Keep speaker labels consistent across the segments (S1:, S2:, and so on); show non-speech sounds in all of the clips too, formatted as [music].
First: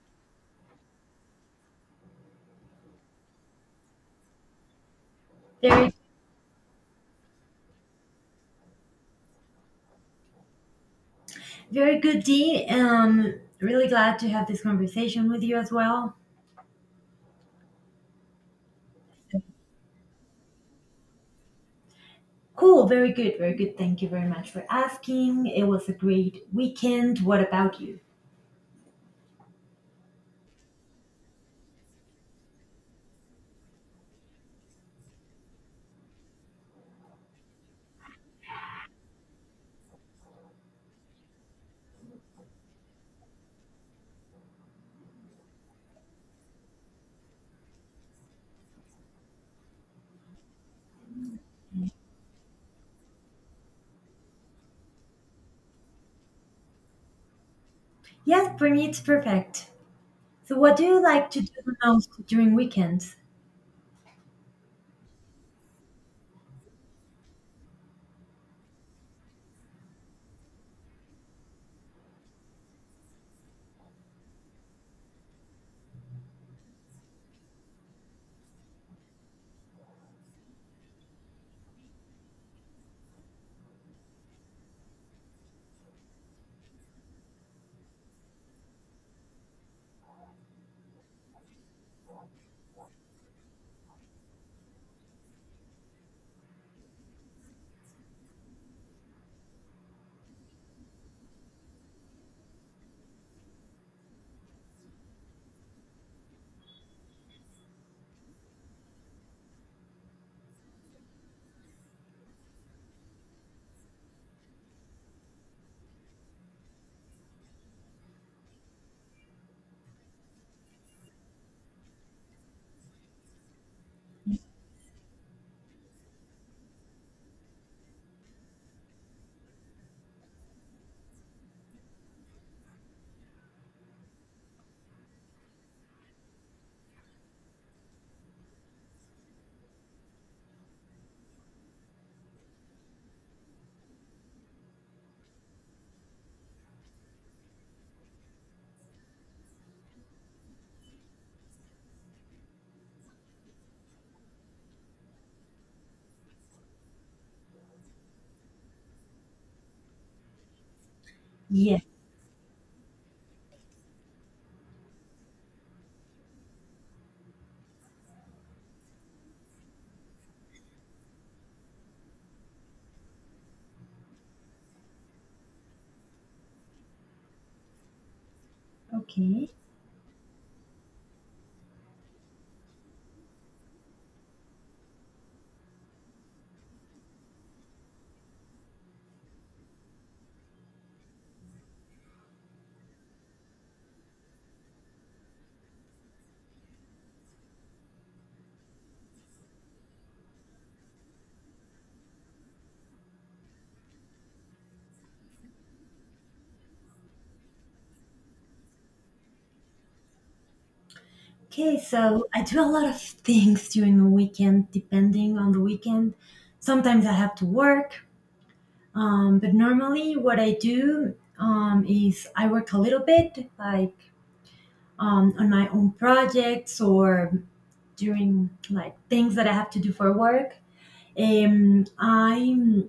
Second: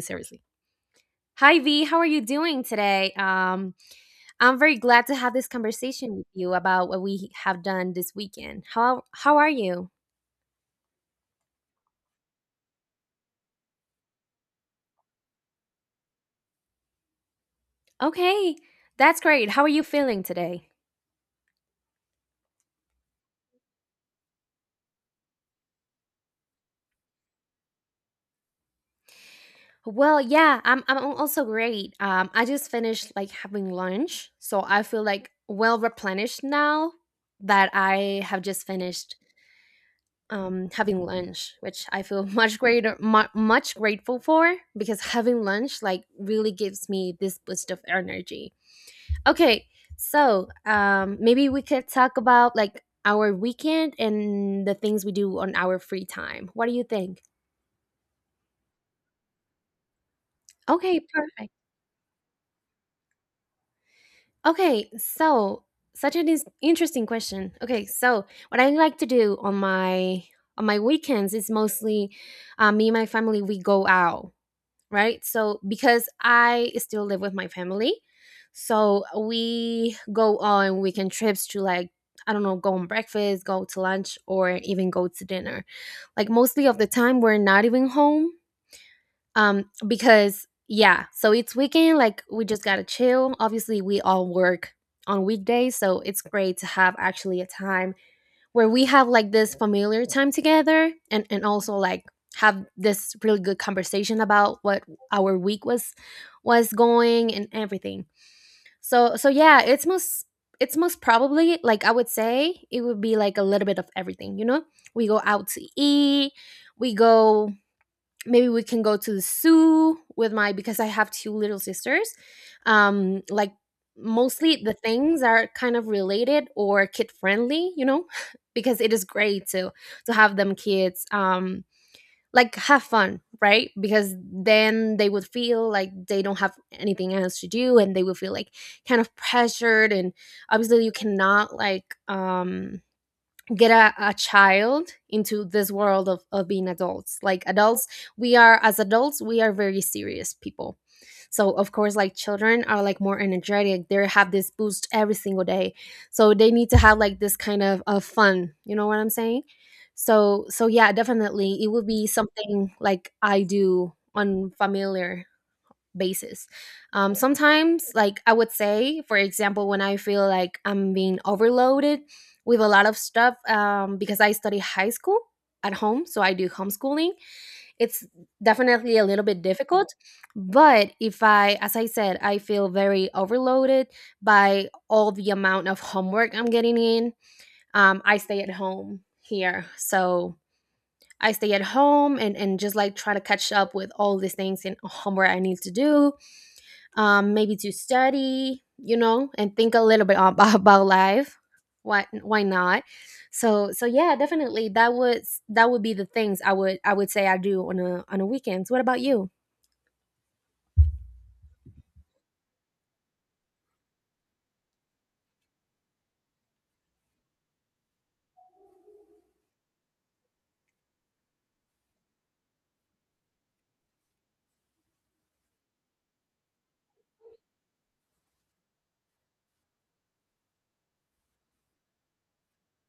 S1: Seriously. Hi V, how are you doing today? I'm very glad to have this
S2: Very,
S1: conversation with you about what we have done this weekend. How are you?
S2: very good, Dee. Really glad to have this conversation with you as well.
S1: Okay, that's great. How are you feeling today?
S2: Cool, very good, very good. Thank you very much for asking. It was a great weekend. What about you?
S1: Well, yeah, I'm also great. I just finished like having lunch, so I feel like well replenished now that I have just finished having lunch, which I feel [laughs] much greater, much grateful for because having lunch like really gives me this boost of energy. Okay, so maybe we could talk about like our weekend and the things we do on our free time. What do you think?
S2: Yes, for me it's perfect. So, what do
S1: Okay,
S2: you like to do
S1: perfect.
S2: the most during weekends?
S1: Okay, so such an interesting question. Okay, so what I like to do on my weekends is mostly me and my family we go out right? So because I still live with my family, so we go on weekend trips to like I don't know, go on breakfast, go to lunch, or even go to dinner. Like mostly of the time, we're not even home because yeah, so it's weekend. Like we just gotta chill. Obviously, we all work on weekdays, so it's great to have actually a time where we have like this familiar time together and also like have this really good conversation about what our week was going and everything, so so yeah, it's most probably, like I would say, it would be like a little bit of everything, you know? We go out to eat, we go, maybe we can go to the zoo with my, because I have two little sisters. Like mostly the things are kind of related or kid friendly, you know? [laughs] Because it is great to have them kids, like have fun right? Because then they would feel like they don't have anything else to do and they would feel like kind of pressured. And obviously you cannot like get a child into this world of being adults. Like adults, we are, as adults, we are very serious people. So of course, like, children are like more energetic, they have this boost every single day, so they need to have like this kind of fun, you know what I'm saying? So so yeah, definitely it
S2: Yes.
S1: would be something like I do on familiar basis. Sometimes, like I would say, for example, when I feel like I'm being overloaded with a lot of stuff because I study high school at home, so I do homeschooling, it's definitely a little bit
S2: Okay.
S1: difficult. But if I, as I said, I feel very overloaded by all the amount of homework I'm getting in, I stay at home here. So I stay at home and just like try to catch up with all these things and homework I need to do, maybe to study, you know, and think a little bit about, [laughs] about life. Why not? So so yeah, definitely that was, that would be the things I would, I would say I do on a, on a weekends. What about you?
S2: Okay, so I do a lot of things during the weekend, depending on the weekend. Sometimes I have to work, but normally what I do is I work a little bit, like on my own projects or during like things that I have to do for work. I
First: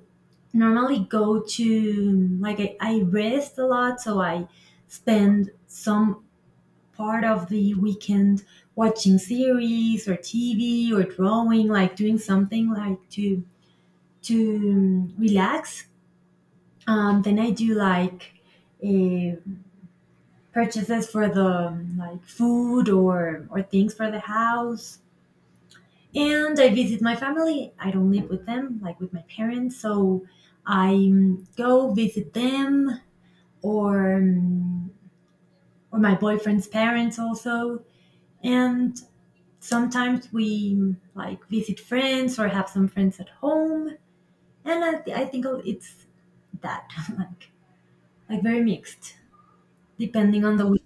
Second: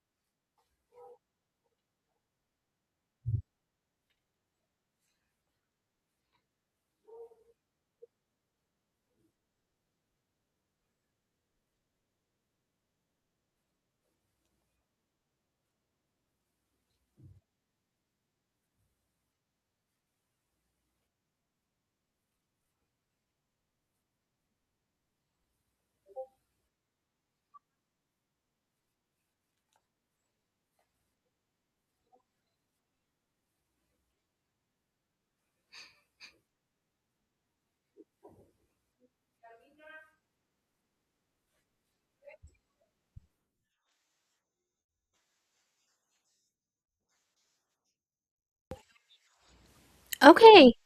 S2: normally go to like I rest a lot, so I spend some part of the weekend watching series or TV or drawing, like doing something like to relax. Then I do like uh, purchases for the like food or things for the house and I visit my family. I don't live with them, like with my parents. So I go visit them or um, or my boyfriend's parents also, and sometimes we like visit friends or have some friends at home. And I think it's that [laughs] like like very mixed depending on the
S1: Okay.
S2: week.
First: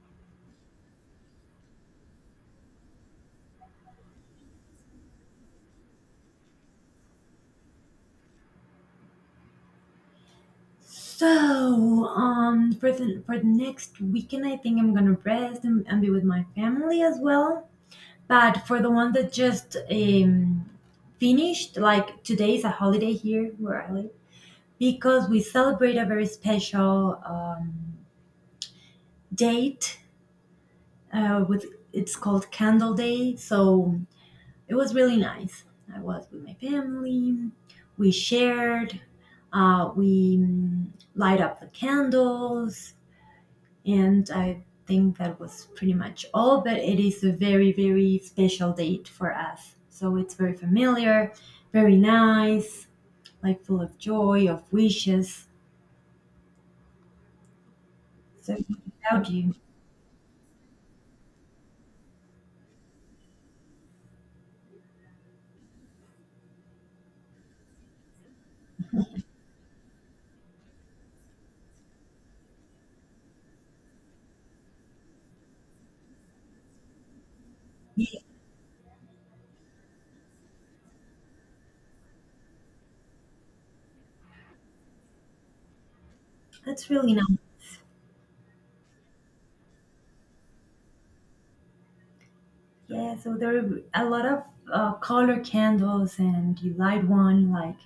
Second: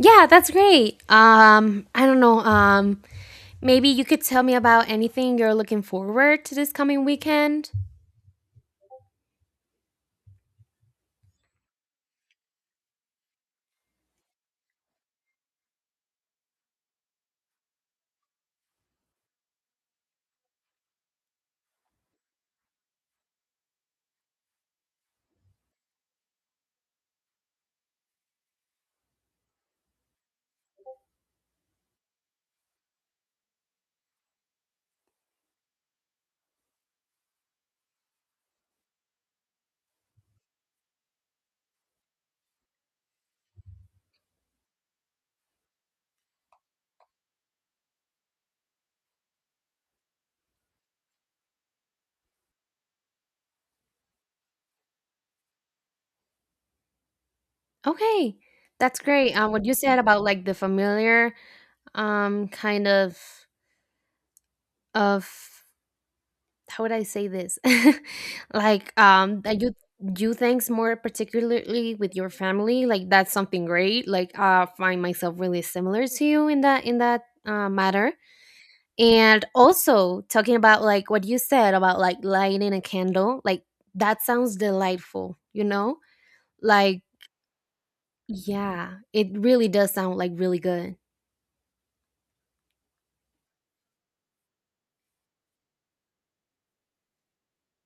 S1: Yeah, that's great. I don't know. Maybe you could tell me about anything you're looking forward to this coming weekend.
S2: So for the next weekend, I think I'm gonna rest and be with my family as well. But for the one that just finished, like today is a holiday here where I live because we celebrate a very special date with it's called Candle Day. So it was really nice. I was with my family. We shared. We light up the candles. And I think that was pretty much all, but it is a very, very special date for us. So it's very familiar, very nice, like full of joy, of wishes.
S1: Okay.
S2: So
S1: That's
S2: without
S1: great.
S2: you,
S1: What you said about like the familiar kind of how would I say this? [laughs] Like that you do things more particularly with your family, like that's something great. Like uh, find myself really similar to you in that, in that matter.
S2: yeah,
S1: And also talking about like what you said about like lighting a candle, like that sounds delightful, you know?
S2: that's
S1: Like
S2: really nice.
S1: yeah, it really does sound like really good.
S2: Yeah, so there are a lot of color candles, and you light one. Like,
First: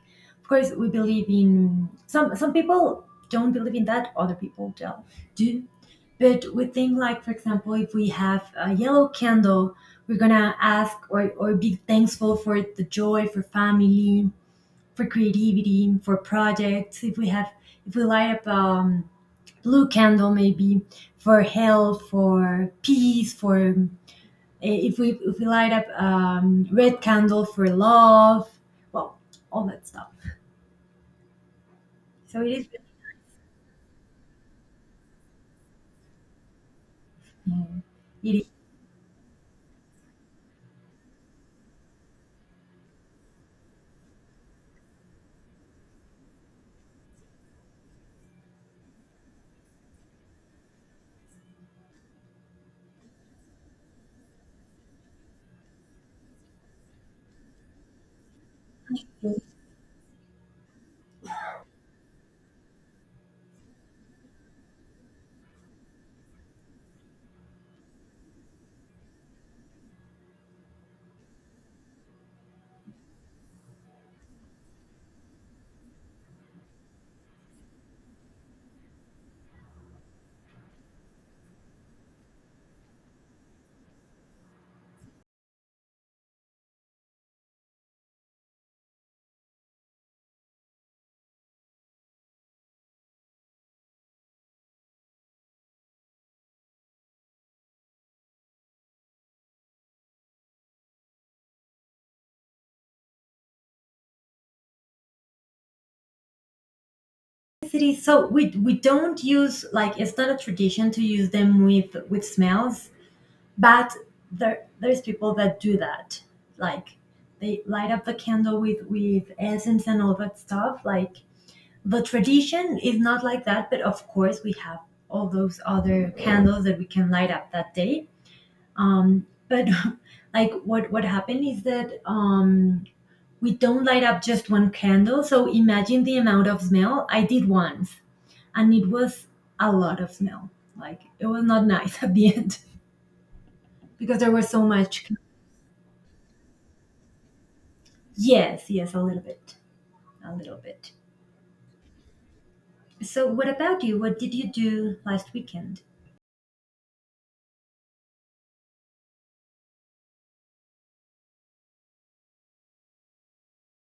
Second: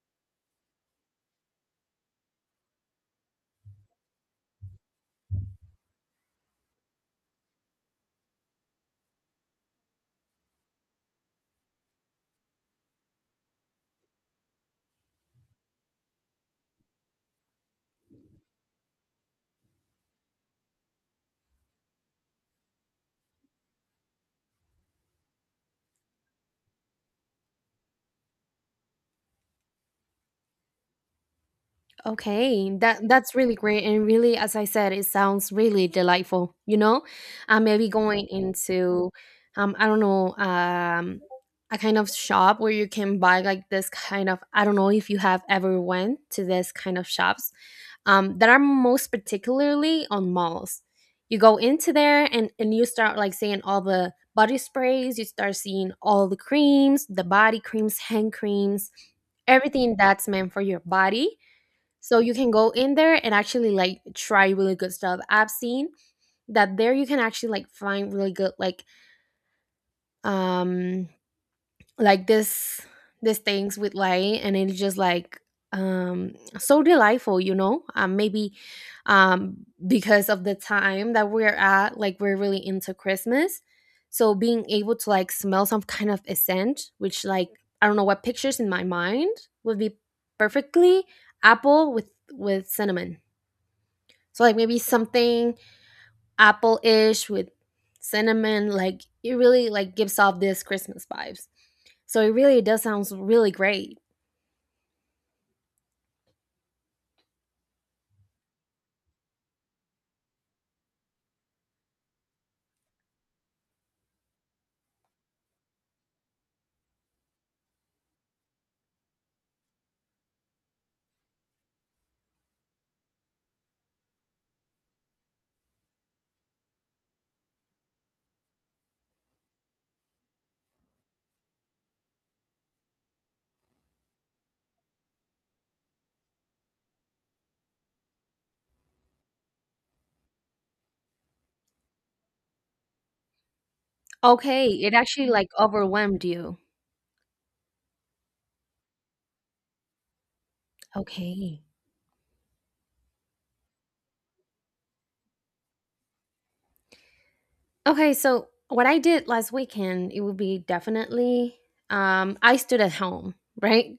S2: of course, we believe in some. Some people don't believe in that. Other people do. Do, but we think like, for example, if we have a yellow candle, we're gonna ask or be thankful for the joy, for family, for creativity, for projects. If we have, if we light up blue candle, maybe for health, for peace, for Eh, if we light up red candle for love, well, all that stuff. So it is.
S1: Okay, that that's really great and really, as I said, it sounds really delightful, you know? Maybe going
S2: It
S1: into I don't know, a kind of shop where you can buy like this kind of, I don't know if you have ever went to this kind of shops that are most particularly on malls. You go into there and you start like seeing all the body sprays, you start seeing all the creams, the body creams, hand creams,
S2: is.
S1: everything that's meant for your body, so you can go in there and actually like try really good stuff. I've seen that there you can actually like find really good um like this, these things with light, and it's just like so delightful, you know? Maybe because of the time that we're at, like we're really into Christmas, so being able to like smell some kind of scent, which like I don't know, what pictures in my mind would be perfectly apple with cinnamon. So like maybe something apple-ish with cinnamon, like it really like gives off this Christmas vibes. So it really does sounds really great.
S2: It is. So we don't use like it's not a tradition to use them with smells, but there there's people that do that. Like they light up the candle with essence and all that stuff. Like the tradition is not like that, but of course we have all those other candles that we can light up that day. But [laughs] like what happened is that we don't light up just one candle. So imagine the amount of smell I did once, and it was a lot of smell. Like it was not nice [laughs] at the end because there was so
S1: Okay, it
S2: much.
S1: actually like overwhelmed you.
S2: Yes, yes, a little bit, a little bit.
S1: Okay.
S2: So what about you? What did you do last weekend?
S1: Okay, so what I did last weekend, it would be definitely I stood at home, right?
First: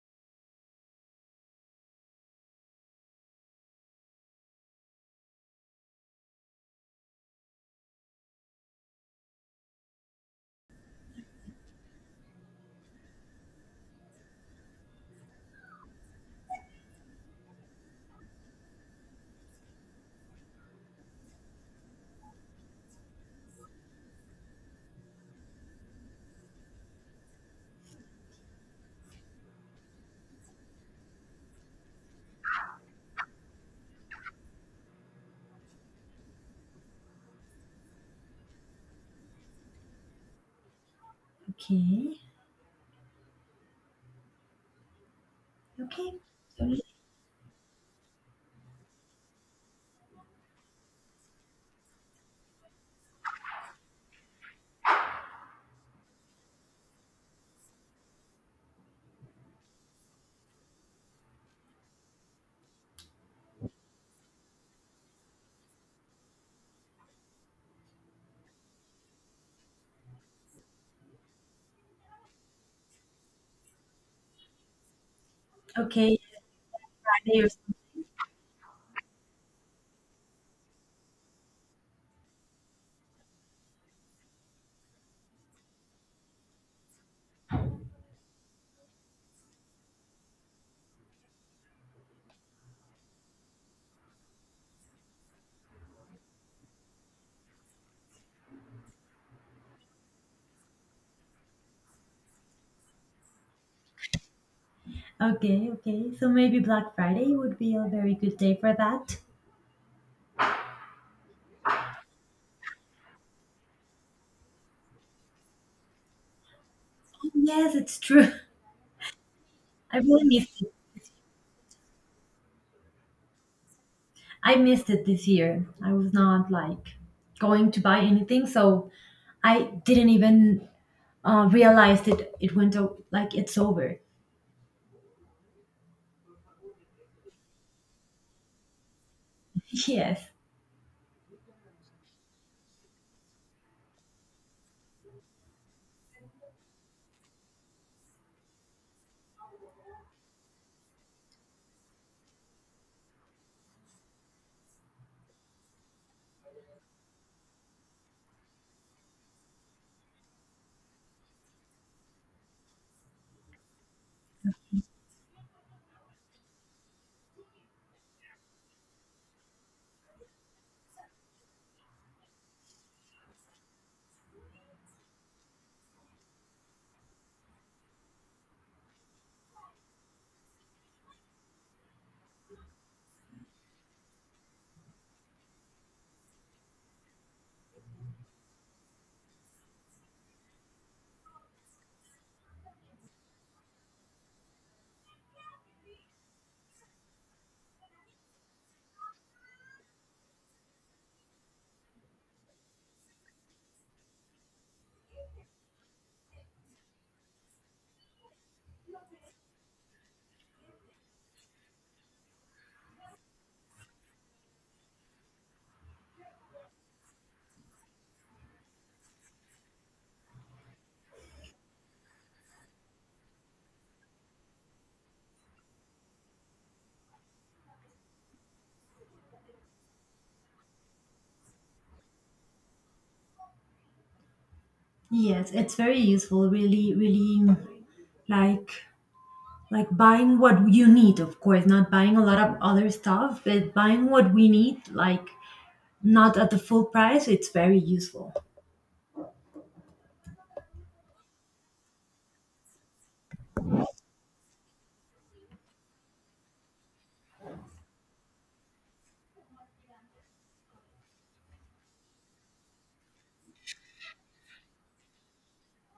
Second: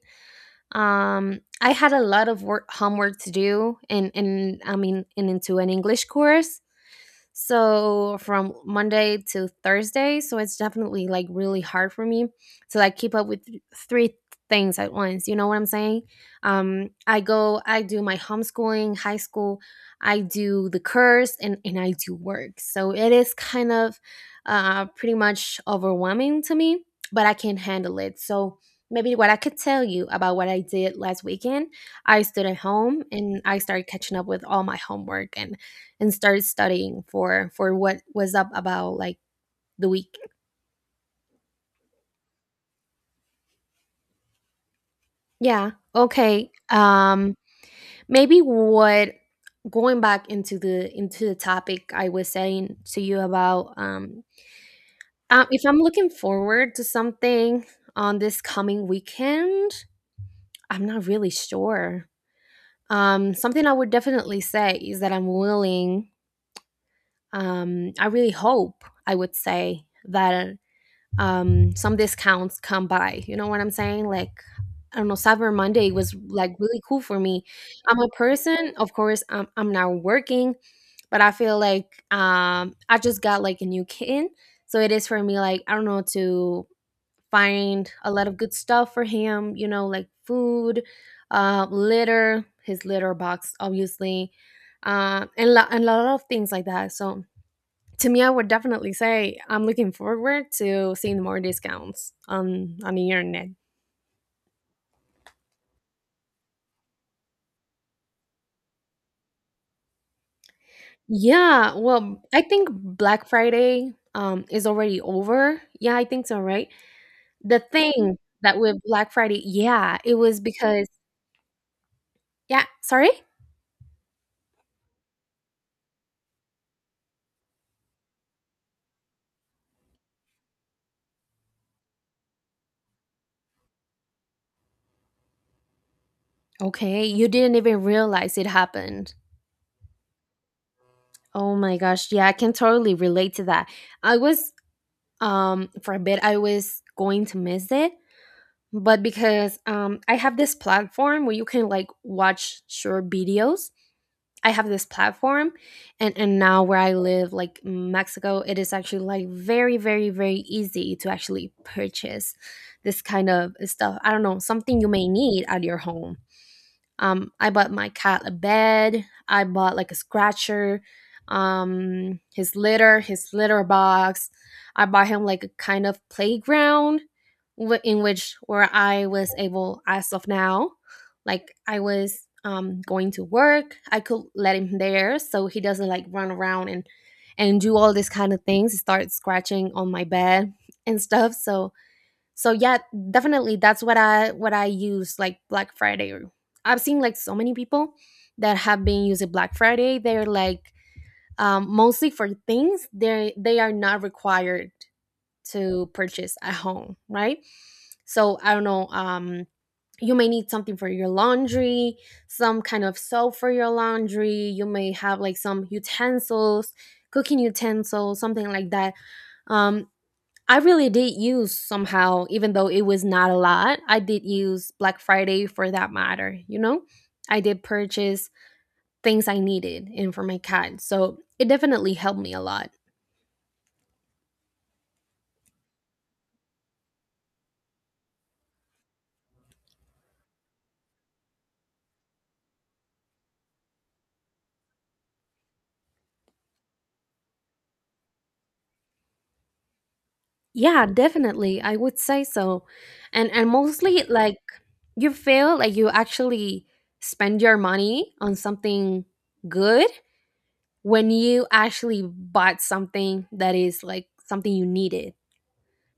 S1: I had a lot of work, homework to do, and I mean and into an English course. So from Monday to Thursday, so it's definitely like really hard for me to like keep up with three things at once. You know what I'm saying? I go, I do my homeschooling, high school, I do the course and I do work. So it is kind of pretty much overwhelming to me, but I can handle it. So maybe what I could tell you about what I did last weekend, I stood at home and I started catching up with all my homework and started studying for what was up about like the week.
S2: Okay,
S1: Yeah.
S2: okay,
S1: Okay. Maybe what, going back into the, into the topic I was saying to you about if I'm looking forward to something on this coming weekend, I'm not really sure. Something I would definitely say is that I'm willing, I really hope I would say that some discounts come by, you know what I'm saying? Like I don't know, Cyber Monday was
S2: okay.
S1: like really cool for me.
S2: Friday or-
S1: I'm a person, of course I'm now working, but I feel like I just got like a new kitten, so it is for me like, I don't know, to find a lot of good stuff for him, you know, like food, litter, his litter box obviously, and a lot of things like that. So to me, I would definitely say I'm looking forward to seeing more discounts on the internet.
S2: Okay, okay. So maybe Black Friday would be a very good day for that.
S1: Yeah, well, I think Black Friday is already over. Yeah, I think so, right? The
S2: Yes, it's
S1: thing
S2: true.
S1: that with Black Friday, yeah,
S2: I
S1: it
S2: really
S1: was
S2: missed it.
S1: because yeah, sorry?
S2: I missed it this year. I was not like going to buy anything, so I didn't even realize that it went o- like it's over. [laughs]
S1: Okay, you didn't even realize it happened.
S2: Yes,
S1: Oh my gosh, yeah, I can totally relate to that. I was for a bit I was going to miss it, but because I have this platform where you can like watch short videos. I have this platform, and now where I live, like Mexico, it is actually like very very very easy to actually purchase this kind of stuff. I don't know, something you may need at your home. I bought my cat a bed. I bought like a scratcher, his litter box. I bought him like a kind of playground in which, where I was able as of now, like I was going to work, I could let him there so he doesn't like run around and do all these kind of things, start scratching on my bed and stuff. So so yeah, definitely that's what I, what I use like Black Friday. I've seen like so many people that have been using Black Friday, they're like mostly for things they are not required to purchase at home, right? So I don't know, you may need something for your laundry, some kind of soap for your laundry, you may have like some utensils, cooking utensils, something like that. um I really did use somehow, even though it was not a lot, I did use Black Friday for that matter, you know? I did purchase things I needed and for my cat. So it definitely helped me a lot.
S2: yes, it's very useful. Really, really like like buying what you need, of course, not buying a lot of other stuff, but buying what we need, like not at the full price. It's very useful.
S1: Yeah, definitely. I would say so. And mostly like you feel like you actually spend your money on something good when you actually bought something that is like something you needed.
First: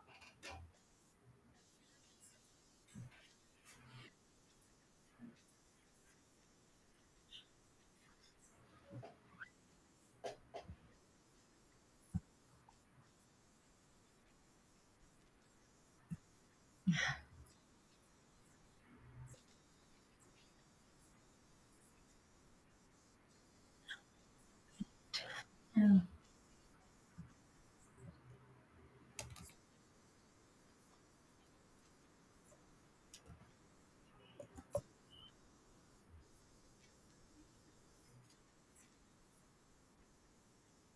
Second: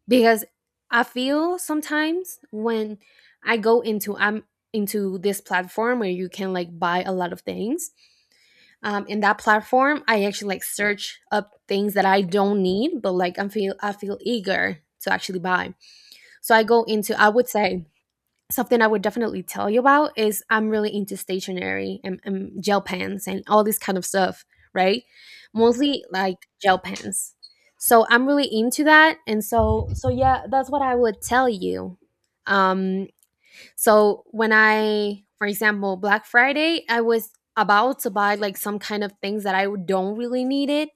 S1: Because I feel sometimes when I go into, I'm into this platform where you can like buy a lot of things. In that platform, I actually like search up things that I don't need, but like I feel, I feel eager to actually buy. So I go into I would say something I would definitely tell you about is I'm really into stationery and gel pens and all this kind of stuff, right?
S2: Yeah,
S1: Mostly like gel pens. So I'm really into that, and so yeah, that's what I would tell you. Um, so when I, for example, Black Friday, I was about to buy like some kind of things that I don't really needed,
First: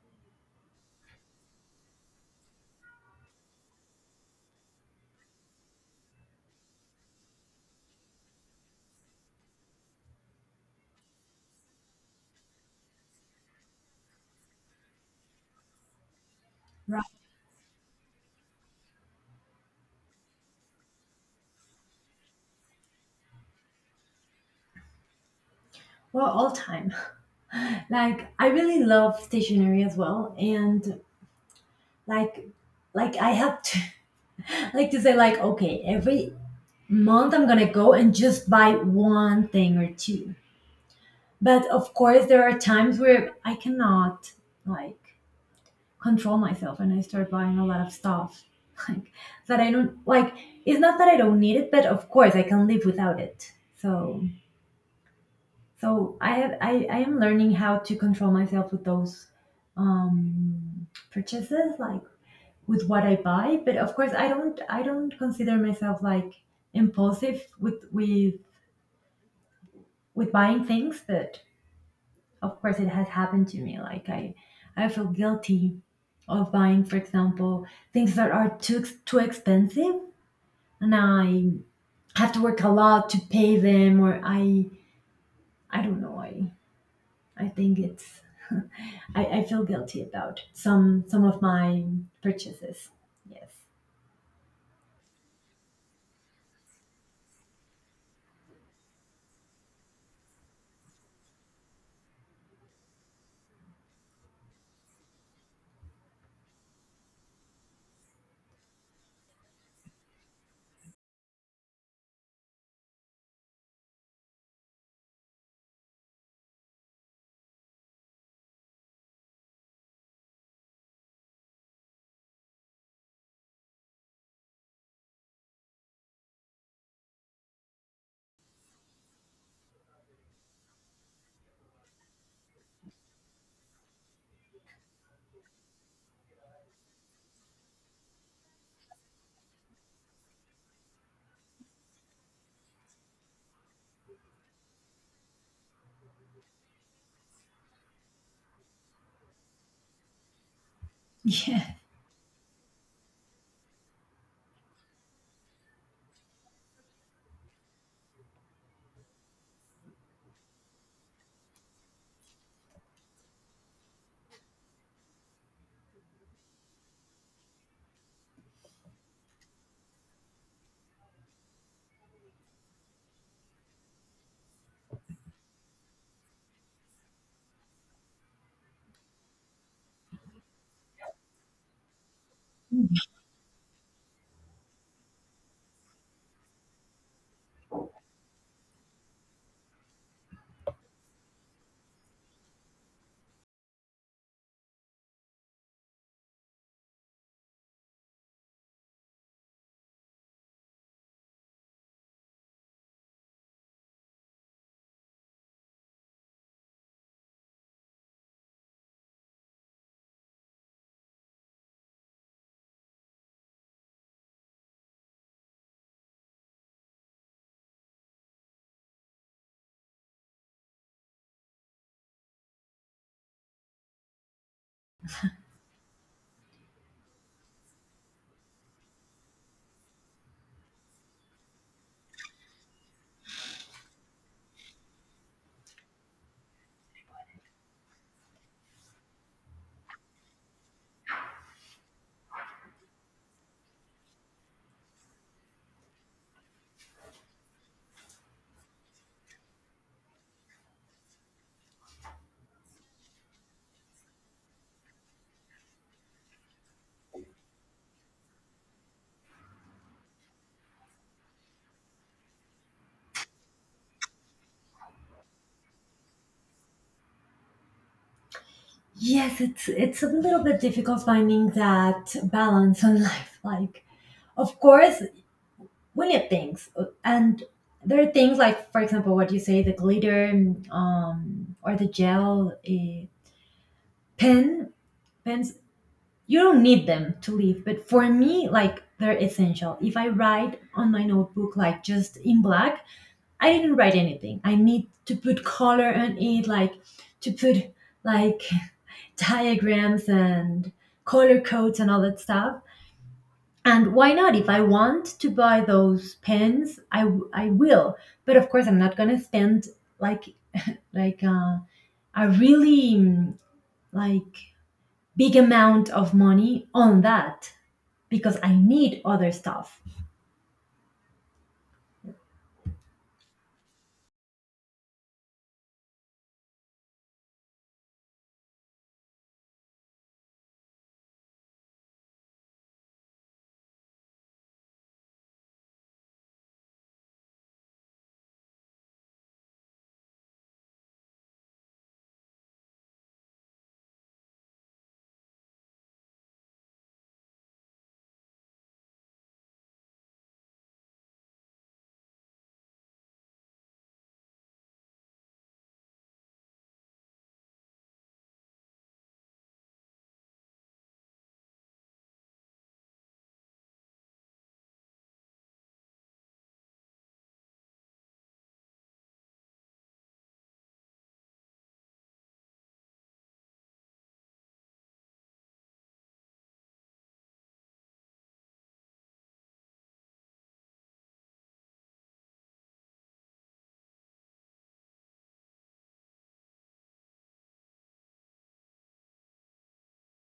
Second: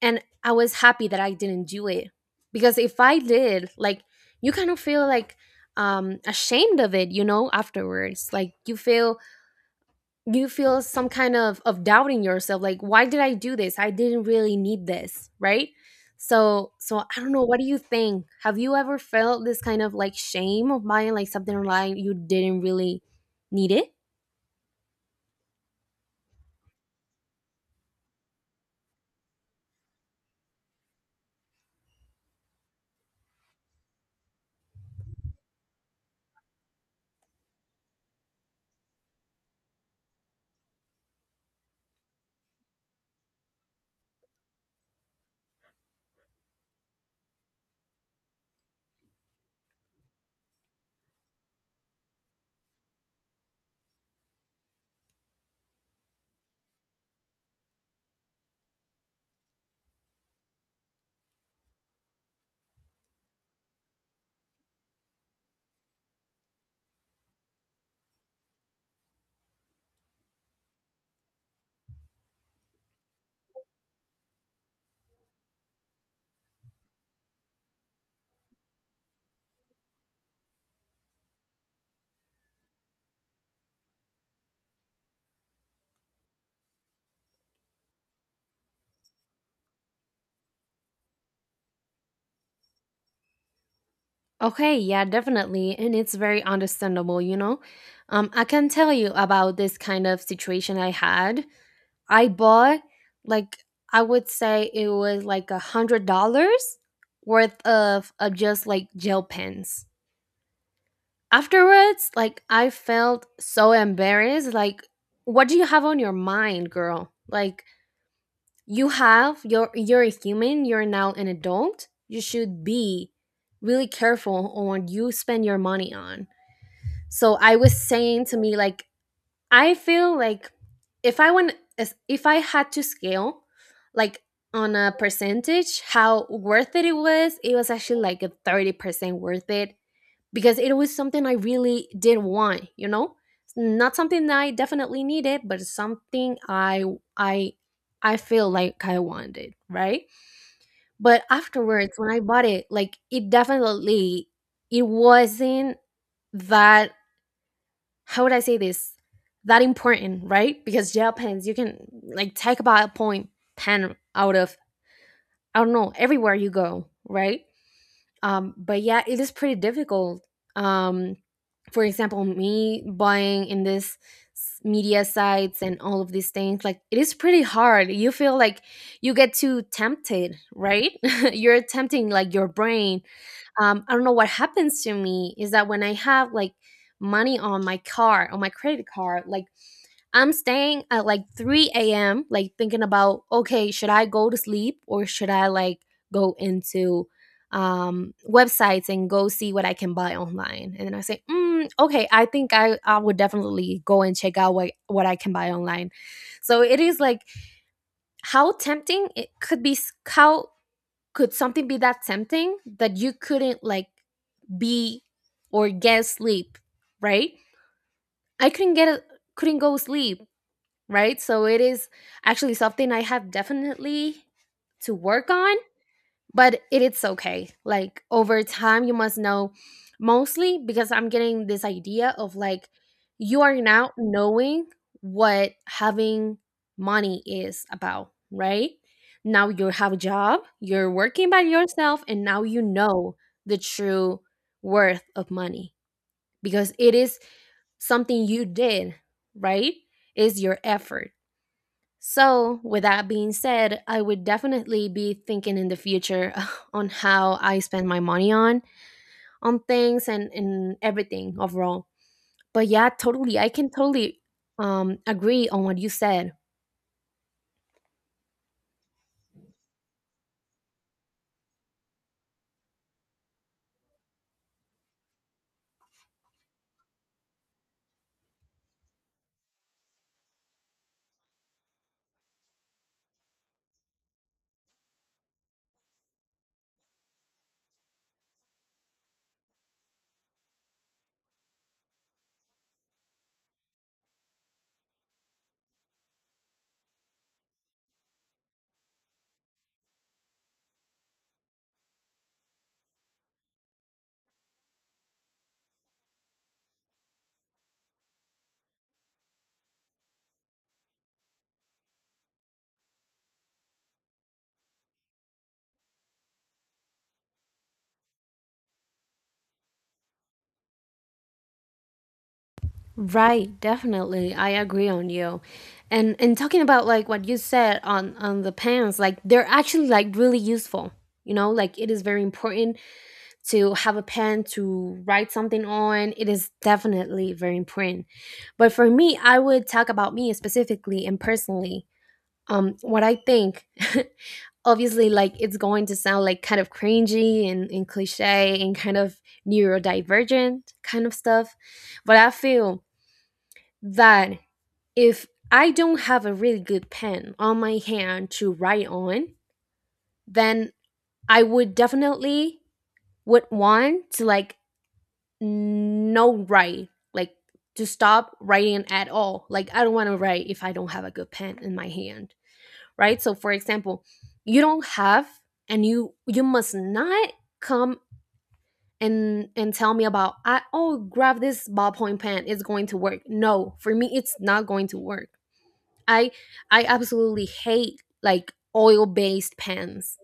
S1: and I was happy that I didn't do it because if I did, like you kind of feel like ashamed of it afterwards. Like you feel, you feel some kind of doubting yourself, like why did I do this? I didn't really need this, right? So
S2: right.
S1: I don't know, what do you think? Have you ever felt this kind of like shame of buying like something online you didn't really need it?
S2: Well, all time. [laughs] Like I really love stationery as well, and like like I have to [laughs] like to say like okay every month I'm gonna go and just buy one thing or two, but of course there are times where I cannot like control myself and I start buying a lot of stuff [laughs] like that I don't like. It's not that I don't need it, but of course I can live without it. So so I have I am learning how to control myself with those purchases, like with what I buy. But of course, I don't consider myself like impulsive with buying things. But of course, it has happened to me. Like I feel guilty of buying, for example, things that are too ex- too expensive, and I have to work a lot to pay them, or I don't know. I think it's I feel guilty about some of my purchases.
S1: Okay, yeah, definitely. And it's very understandable, you know. I can tell you about this kind of situation I had. I bought, like, I would say it was like $100 worth of just like gel pens. Afterwards, like I felt so embarrassed. Like, what do you have on your mind, girl? Like you're a human, you're now an adult. You should be really careful on what you spend your money on. So I was saying to me, like, I feel like if I had to scale, like, on a percentage how worth it it was actually like a 30% worth it because it was something I really did want, you know? Not something that I definitely needed, but something I I feel like I wanted, right? But
S2: Yes. [laughs] Yeah.
S1: afterwards when I bought it, like, it definitely, it wasn't that, how would I say this? That important, right? Because gel pens, you can like take about a point pen out of, I don't know, everywhere you go, right? But yeah, it is pretty difficult. Um, for example, me buying in this media sites and all of these things, like it is pretty hard. You feel like you get too tempted, right? [laughs] You're tempting like your brain. I don't know what happens to me is that when I have like money on my card, on my credit card, like I'm staying at like 3 a.m., like thinking about, okay, should I go to sleep or should I like go into websites and go see what I can buy online? And then I say, mm, okay, I think I would definitely go and check out what I can buy online. So it is like how tempting it could be, how could something be that tempting that you couldn't like be or get sleep, right? I couldn't couldn't go sleep, right? So it is actually something I have definitely to work on. But it's okay, like over time you must know, mostly because I'm getting this idea of like you are now knowing what having money is about, right? Now you have a job, you're working by yourself, and now you know the true worth of money because it is something you did, right? Is your effort. So, with that being said, I would definitely be thinking in the future [laughs] [sighs] on how I spend my money on things and everything overall. But yeah, totally, I can totally agree on what you said.
S2: Yes, it's a little bit difficult finding that balance in [laughs] life. Like, of course, we need things, and there are things like, for example, what you say, the glitter, or the gel, pen, pens. You don't need them to live, but for me, like, they're essential. If I write on my notebook, like just in black, I didn't write anything. I need to put color on it, like to put like [laughs] diagrams and color codes and all that stuff. And why not? If I want to buy those pens, I will. But of course, I'm not gonna spend like like uh, a really like big amount of money on that because I need other stuff.
S1: Right, definitely. I agree on you. And talking about like what you said on the pants, like they're actually like really useful. You know, like it is very important to have a pen to write something on. It is definitely very important, but for me, I would talk about me specifically and personally, what I think. [laughs] Obviously, like, it's going to sound like kind of cringy and cliche and kind of neurodivergent kind of stuff, but I feel that if I don't have a really good pen on my hand to write on, then I would definitely would want to like no, write, like, to stop writing at all. Like, I don't want to write if I don't have a good pen in my hand, right? So for example, you don't have, and you must not come and tell me about, I, oh, grab this ballpoint pen, it's going to work. No, for me it's not going to work. I i absolutely hate like oil based pens.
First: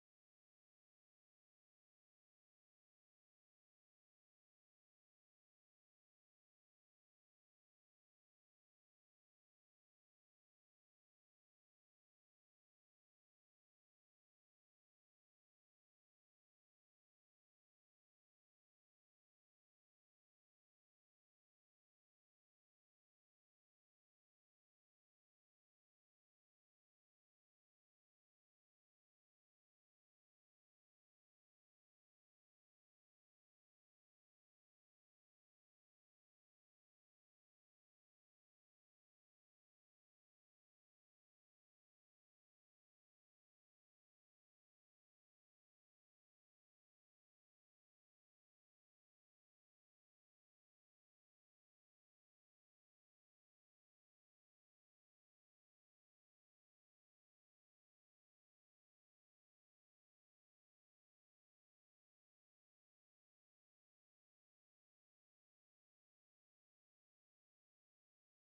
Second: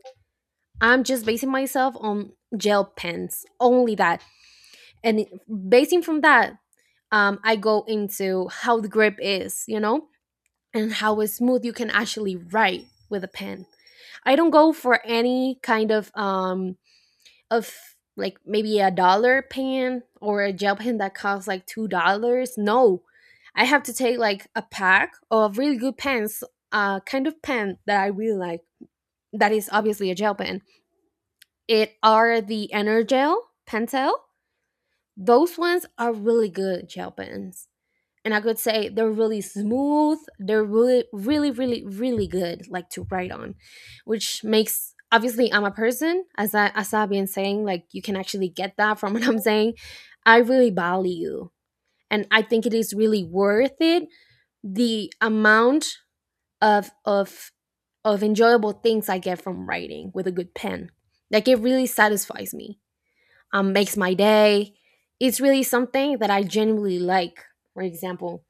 S1: I'm just basing myself on gel pens only, that, and basing from that, I go into how the grip is, you know, and how smooth you can actually write with a pen. I don't go for any kind of like maybe a dollar pen or a gel pen that costs like $2. No, I have to take like a pack of really good pens, kind of pen that I really like. That is obviously a gel pen. It are the Energel Pentel. Those ones are really good gel pens, and I could say they're really smooth. They're really, really, really, really good, like, to write on, which makes, obviously I'm a person, as I've been saying, like you can actually get that from [laughs] what I'm saying. I really value, and I think it is really worth it, the amount of of of enjoyable things I get from writing with a good pen. Like it really satisfies me. Makes my day. It's really something that I genuinely like. For example,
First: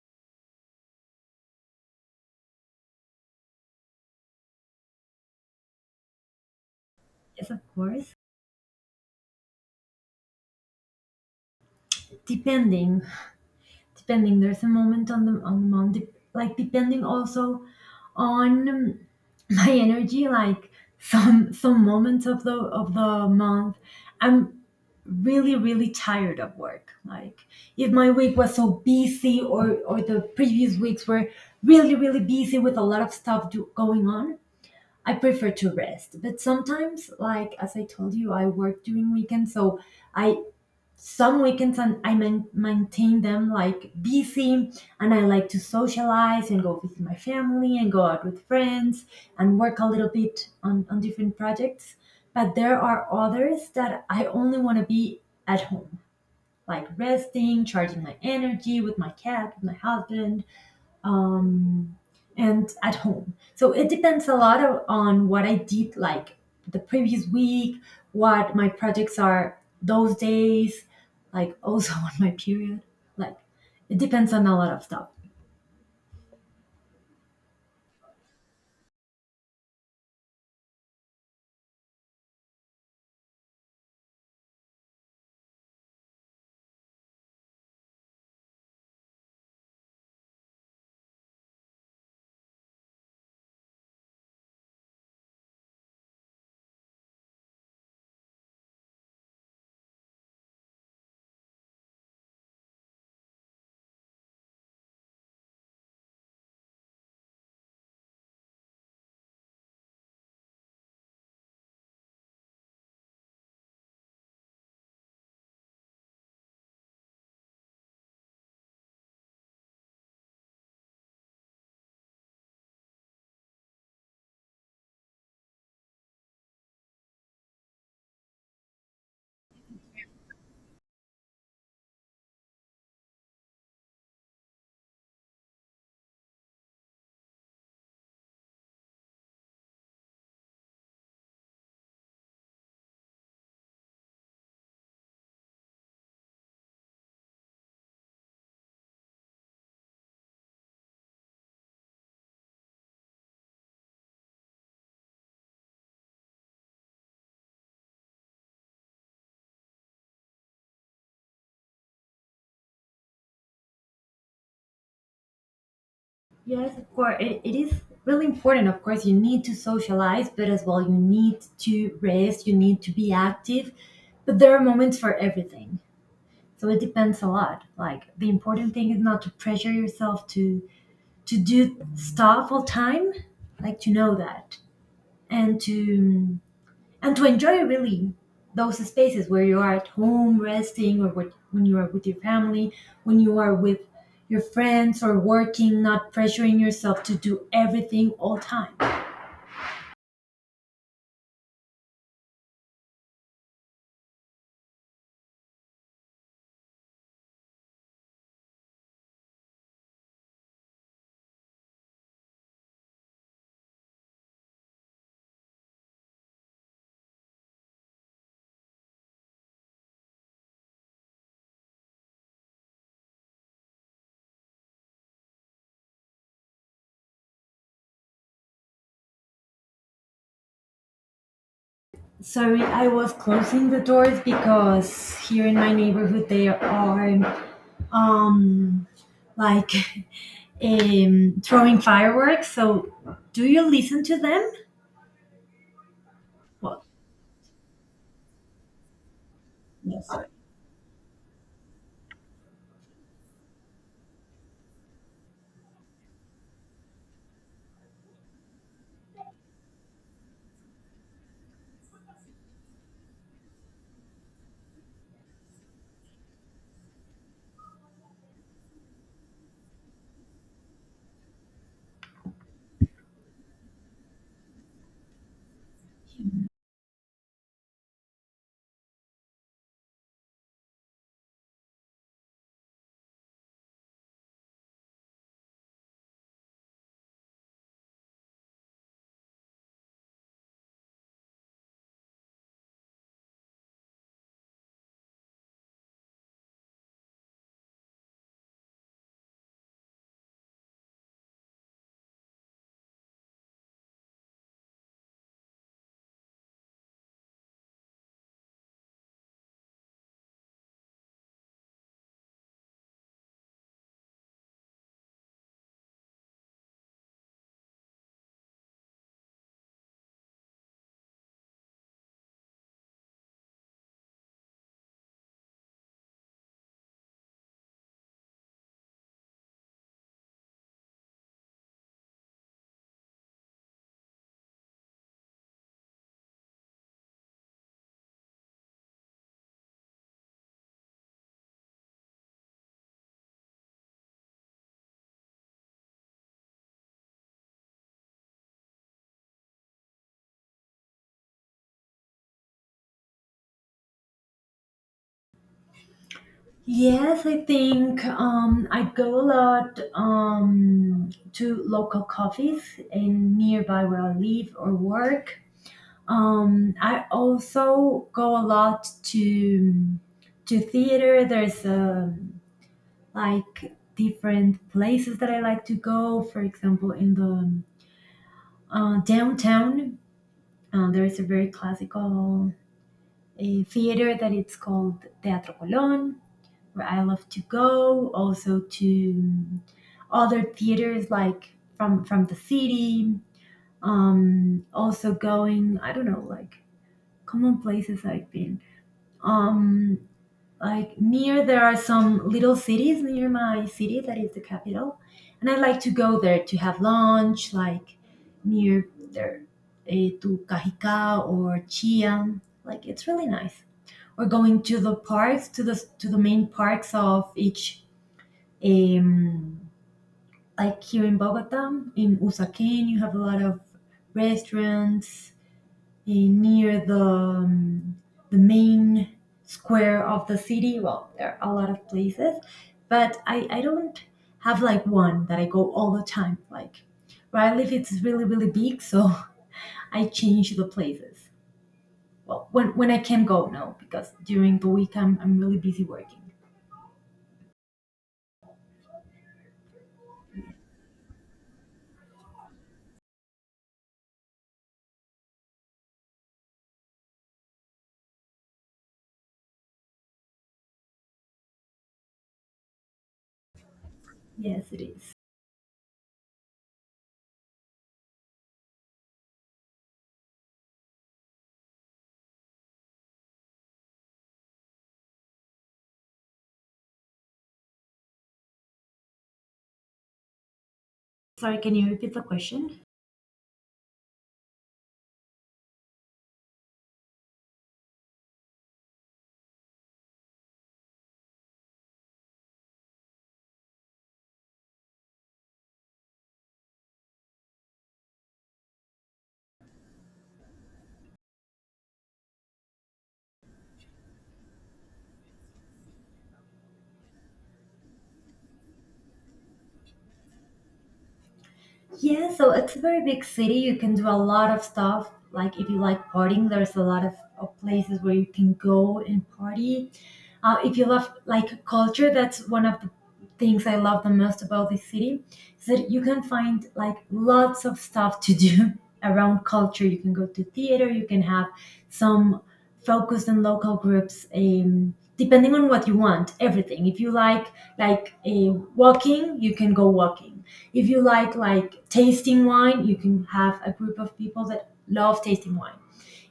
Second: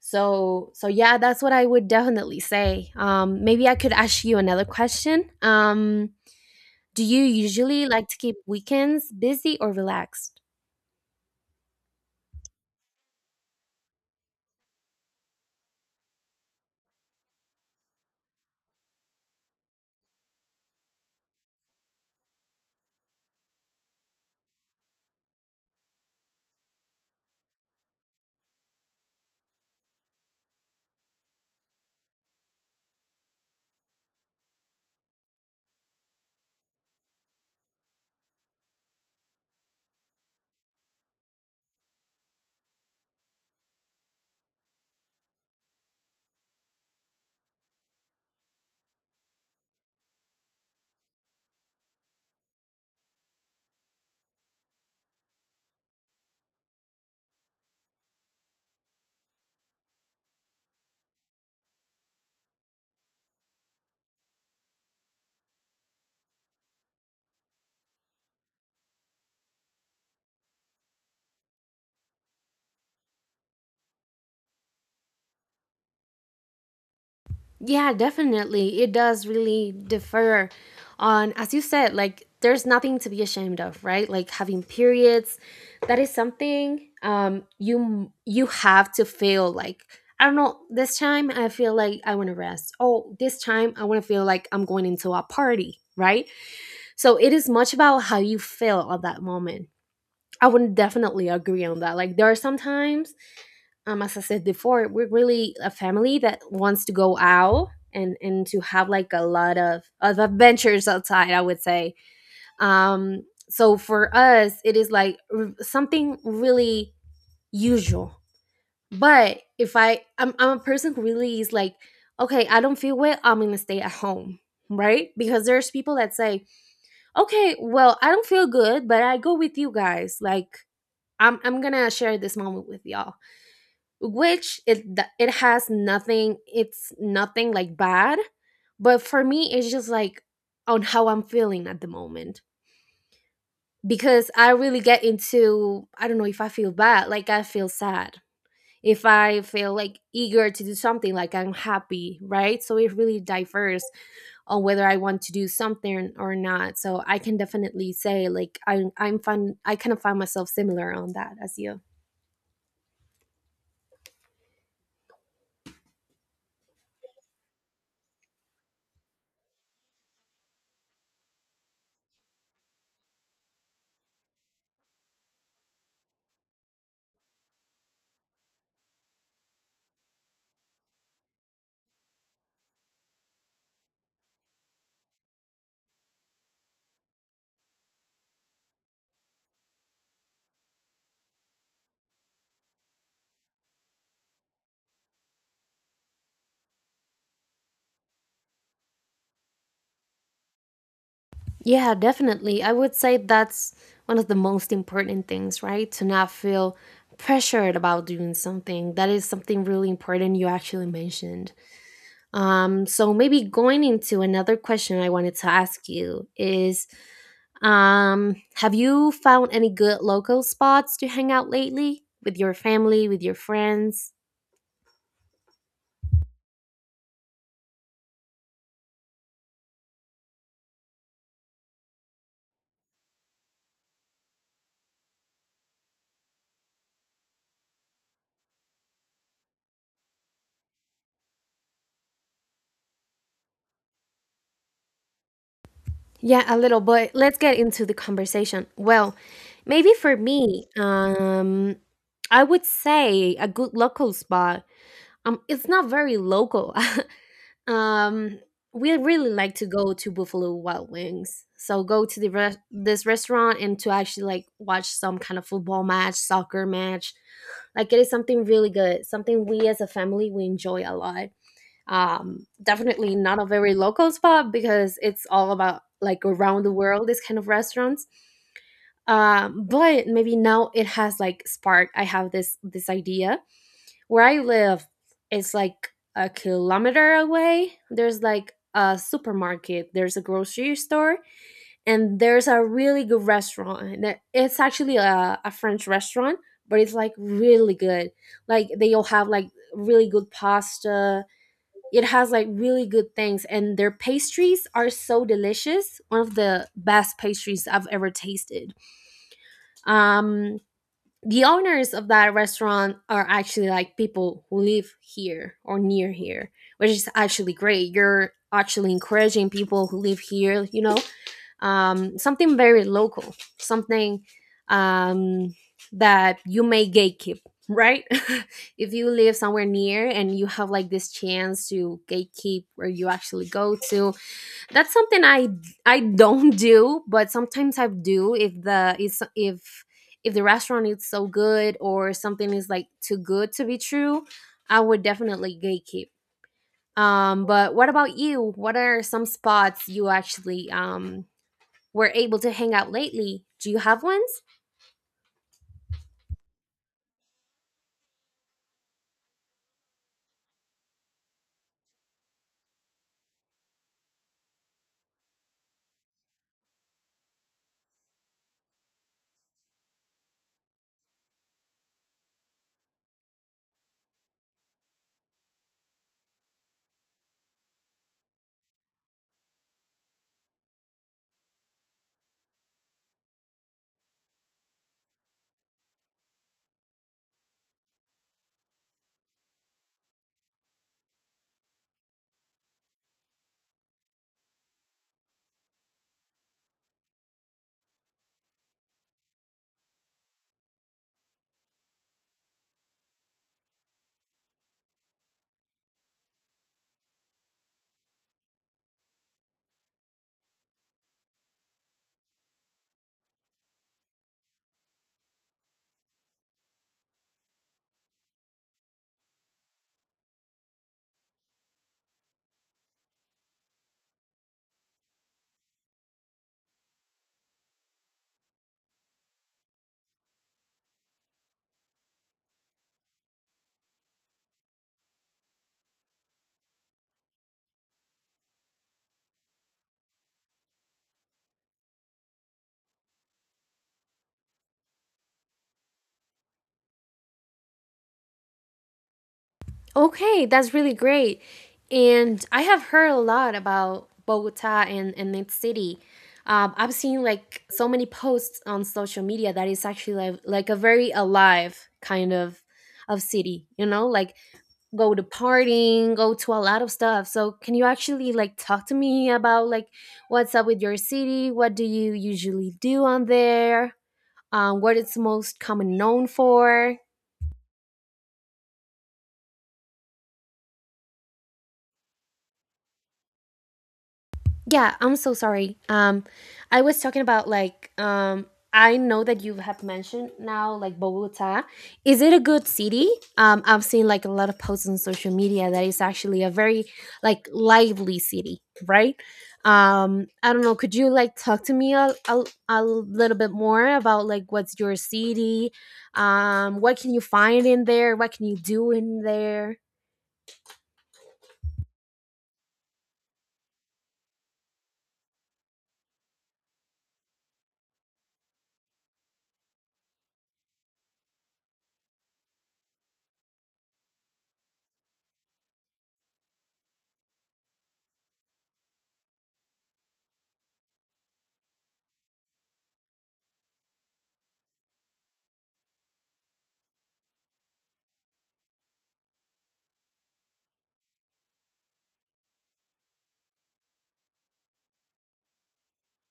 S1: so yeah, that's what I would definitely say. Maybe I could ask you another question. Do you
S2: Yes, of
S1: usually like
S2: course,
S1: to keep weekends busy or relaxed?
S2: depending depending there's a moment on the month dep- like depending also on my energy, like some moments of the month I'm really really tired of work, like if my week was so busy or the previous weeks were really really busy with a lot of stuff do, going on, I prefer to rest. But sometimes like as I told you, I work during weekends, so I some weekends and I main maintain them like busy, and I like to socialize and go visit my family and go out with friends and work a little bit on different projects. But there are others that I only want to be at home, like resting, charging my energy with my cat, with my husband, um, and at home. So it depends a lot of, on what I did like the previous week, what my projects are those days, like [laughs] also on my period. Like it depends on a lot of stuff.
S1: Yeah, definitely. It does really differ on, as you said, like there's nothing to be ashamed of, right? Like having periods, that is something you you have to feel like, I don't know, this time I feel like I want to rest. Oh, this time I want to feel like I'm going into a party, right? So it is much about how you feel at that moment. I would definitely agree on that. Like there are sometimes, as I said before, we're really a family that wants to go out and to have like a lot of adventures outside, I would say. Um, so for us, it is like something really usual. But if I, I'm a person who really is like, okay, I don't feel well, I'm gonna stay at home, right? Because there's people that say, okay, well I don't feel good but I go with you guys, like I'm gonna share this moment with y'all, which it has nothing, it's nothing like bad, but for me it's just like on how I'm feeling at the moment, because I really get into, I don't know, if I feel bad like I feel sad, if I feel like eager to do something like I'm happy, right? So it really diverse on whether I want to do something or not. So I can definitely say like I'm fun, I kind of find myself similar on that as you.
S2: Yes, of course. It is really important. Of course, you need to socialize, but as well, you need to rest, you need to be active. But there are moments for everything. So it depends a lot. Like the important thing is not to pressure yourself to do stuff all time, like to know that and to and to enjoy really those spaces where you are at home resting or with, when you are with your family, when you are with your friends or working, not pressuring yourself to do everything all time.
S1: Yeah, definitely. I would say that's one of the most important things, right? To not feel pressured about doing something. That is something really important you actually mentioned. So maybe going into another question I wanted to ask you is, have you found any good local spots to hang out lately with your family, with your friends?
S2: Sorry, I was closing the doors because here in my neighborhood they are um like [laughs] throwing fireworks. So, do you listen to them?
S1: Yeah, a little,
S2: Well,
S1: but let's get into the conversation. Well, maybe
S2: yes.
S1: for me, I would say a good local spot. It's not very local. [laughs] Um, we really like to go to Buffalo Wild Wings. So go to the this restaurant and to actually like watch some kind of football match, soccer match. Like it is something really good, something we as a family we enjoy a lot. Um, definitely not a very local spot because it's all about like around the world this kind of restaurants. Um, but maybe now it has like spark, I have this idea. Where I live, it's like a kilometer away, there's like a supermarket, there's a grocery store, and there's a really good restaurant that it's actually a French restaurant, but it's like really good. Like they all have like really good pasta, it has like really good things, and their pastries are so delicious. One of the best pastries I've ever tasted. Um, the owners of that restaurant are actually like people who live here or near here, which is actually great. You're actually encouraging people who live here, you know, something very local, something um, that you may gatekeep, right? [laughs] If you live somewhere near and you have like this chance to gatekeep where you actually go to, that's something I don't [laughs] do, but sometimes I do if the is if the restaurant is so good or something is like too good to be true, I would definitely gatekeep. But what about you? What are some spots you actually were able to hang out lately? Do you have ones?
S2: Yes, I think I go a lot to local coffees in nearby where I live or work. I also go a lot to theater. There's like different places that I like to go. For example, in the downtown, there is a very classical a theater that it's called Teatro Colón, where I love to go. Also to other theaters like from the city. Also going, I don't know, like common places I've been. Um, like near there are some little cities near my city that is the capital, and I like to go there to have lunch, like near there to Cajicá or Chia. Like it's really nice, or going to the parks, to the main parks of each um like here in Bogota. In Usaquén you have a lot of restaurants near the main square of the city. Well, there are a lot of places, but I don't have like one that I go all the time, like where I live it's really really big, so [laughs] I change the places, well, when I can go, no, because during the week I'm really busy working.
S1: Okay, that's really great. And I have heard a lot about Bogota and its city. I've seen like so many posts on social media that it's actually like a very alive kind of city, you know, like
S2: Yes, it
S1: go
S2: is.
S1: to partying, go to a lot of stuff. So can you actually like talk to me about like what's up with your city? What do you usually do on there? What it's most common known for?
S2: Sorry, can you repeat the question?
S1: Yeah, I'm so sorry. I was talking about like I know that you have mentioned now like Bogota. Is it a good city? I've seen like a lot of posts on social media that it's actually a very like lively city, right? I don't know. Could you like talk to me a little bit more about like what's your city? What can you find in there? What can you do in there?
S2: Yeah, so it's a very big city. You can do a lot of stuff. Like if you like partying, there's a lot of places where you can go and party. If you love like culture, that's one of the things I love the most about this city, is that you can find like lots of stuff to do [laughs] around culture. You can go to theater. You can have some focused and local groups. Depending on what you want, everything, if you like walking, you can go walking. If you like tasting wine, you can have a group of people that love tasting wine.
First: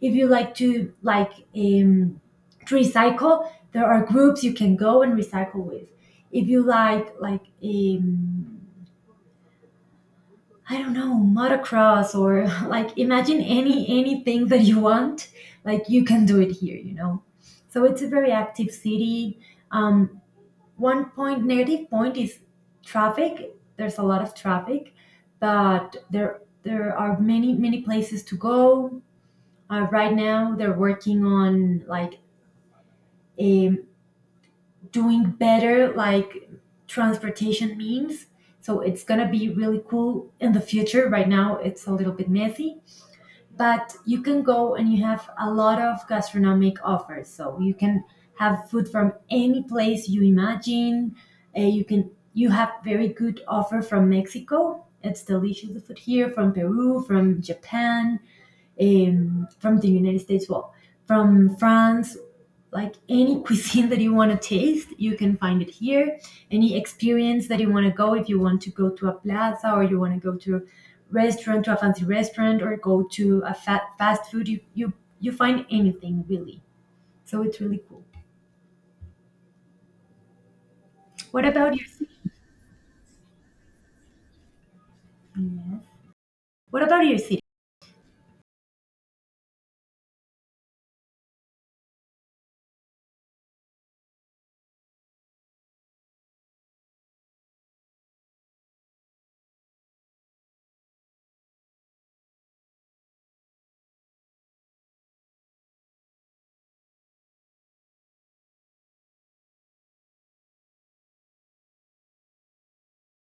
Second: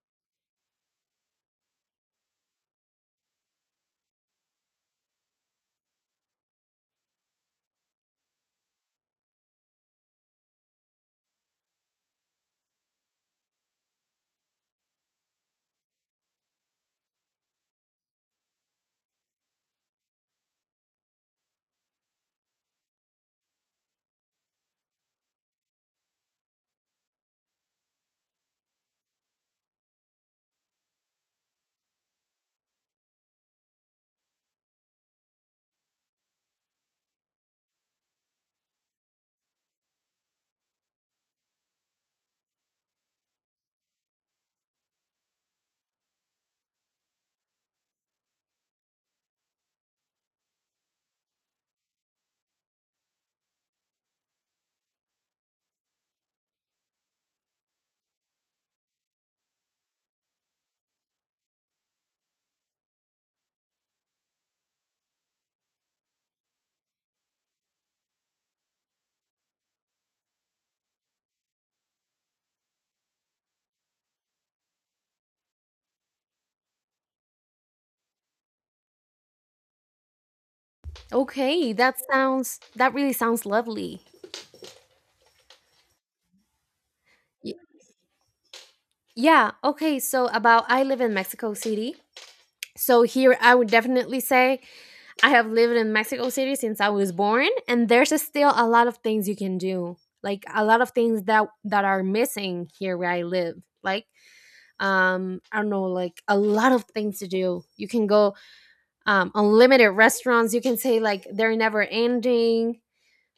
S2: If you like to to recycle, there are groups you can go and recycle with. If you like I don't know, motocross, or [laughs] like imagine anything that you want, like you can do it here. You know, so it's a very active city. Um, One point, negative point, is traffic. There's a lot of traffic, but there are many places to go. Right now, they're working on like um, doing better like transportation means. So it's gonna be really cool in the future. Right now it's a little bit messy, but you can go and you have a lot of gastronomic offers. So you can have food from any place you imagine. You can, you have very good offer from Mexico. It's delicious, the food here, from Peru, from Japan, from the United States, well, from France, like any [laughs] cuisine that you want to taste, you can find it here. Any experience that you want to go, if you want to go to a plaza or you want to go to a restaurant, to a fancy restaurant, or go to a fat, fast food, you you find anything, really. So it's really cool. What
S1: Okay,
S2: about your
S1: that
S2: city?
S1: sounds that really sounds lovely.
S2: What about your city?
S1: Yeah. Okay. So about I live in Mexico City. So here I would definitely say I have lived in Mexico City since I was born and there's still a lot of things you can do. Like a lot of things that are missing here where I live. Like I don't know like a lot of things to do. You can go unlimited restaurants. You can say like they're never ending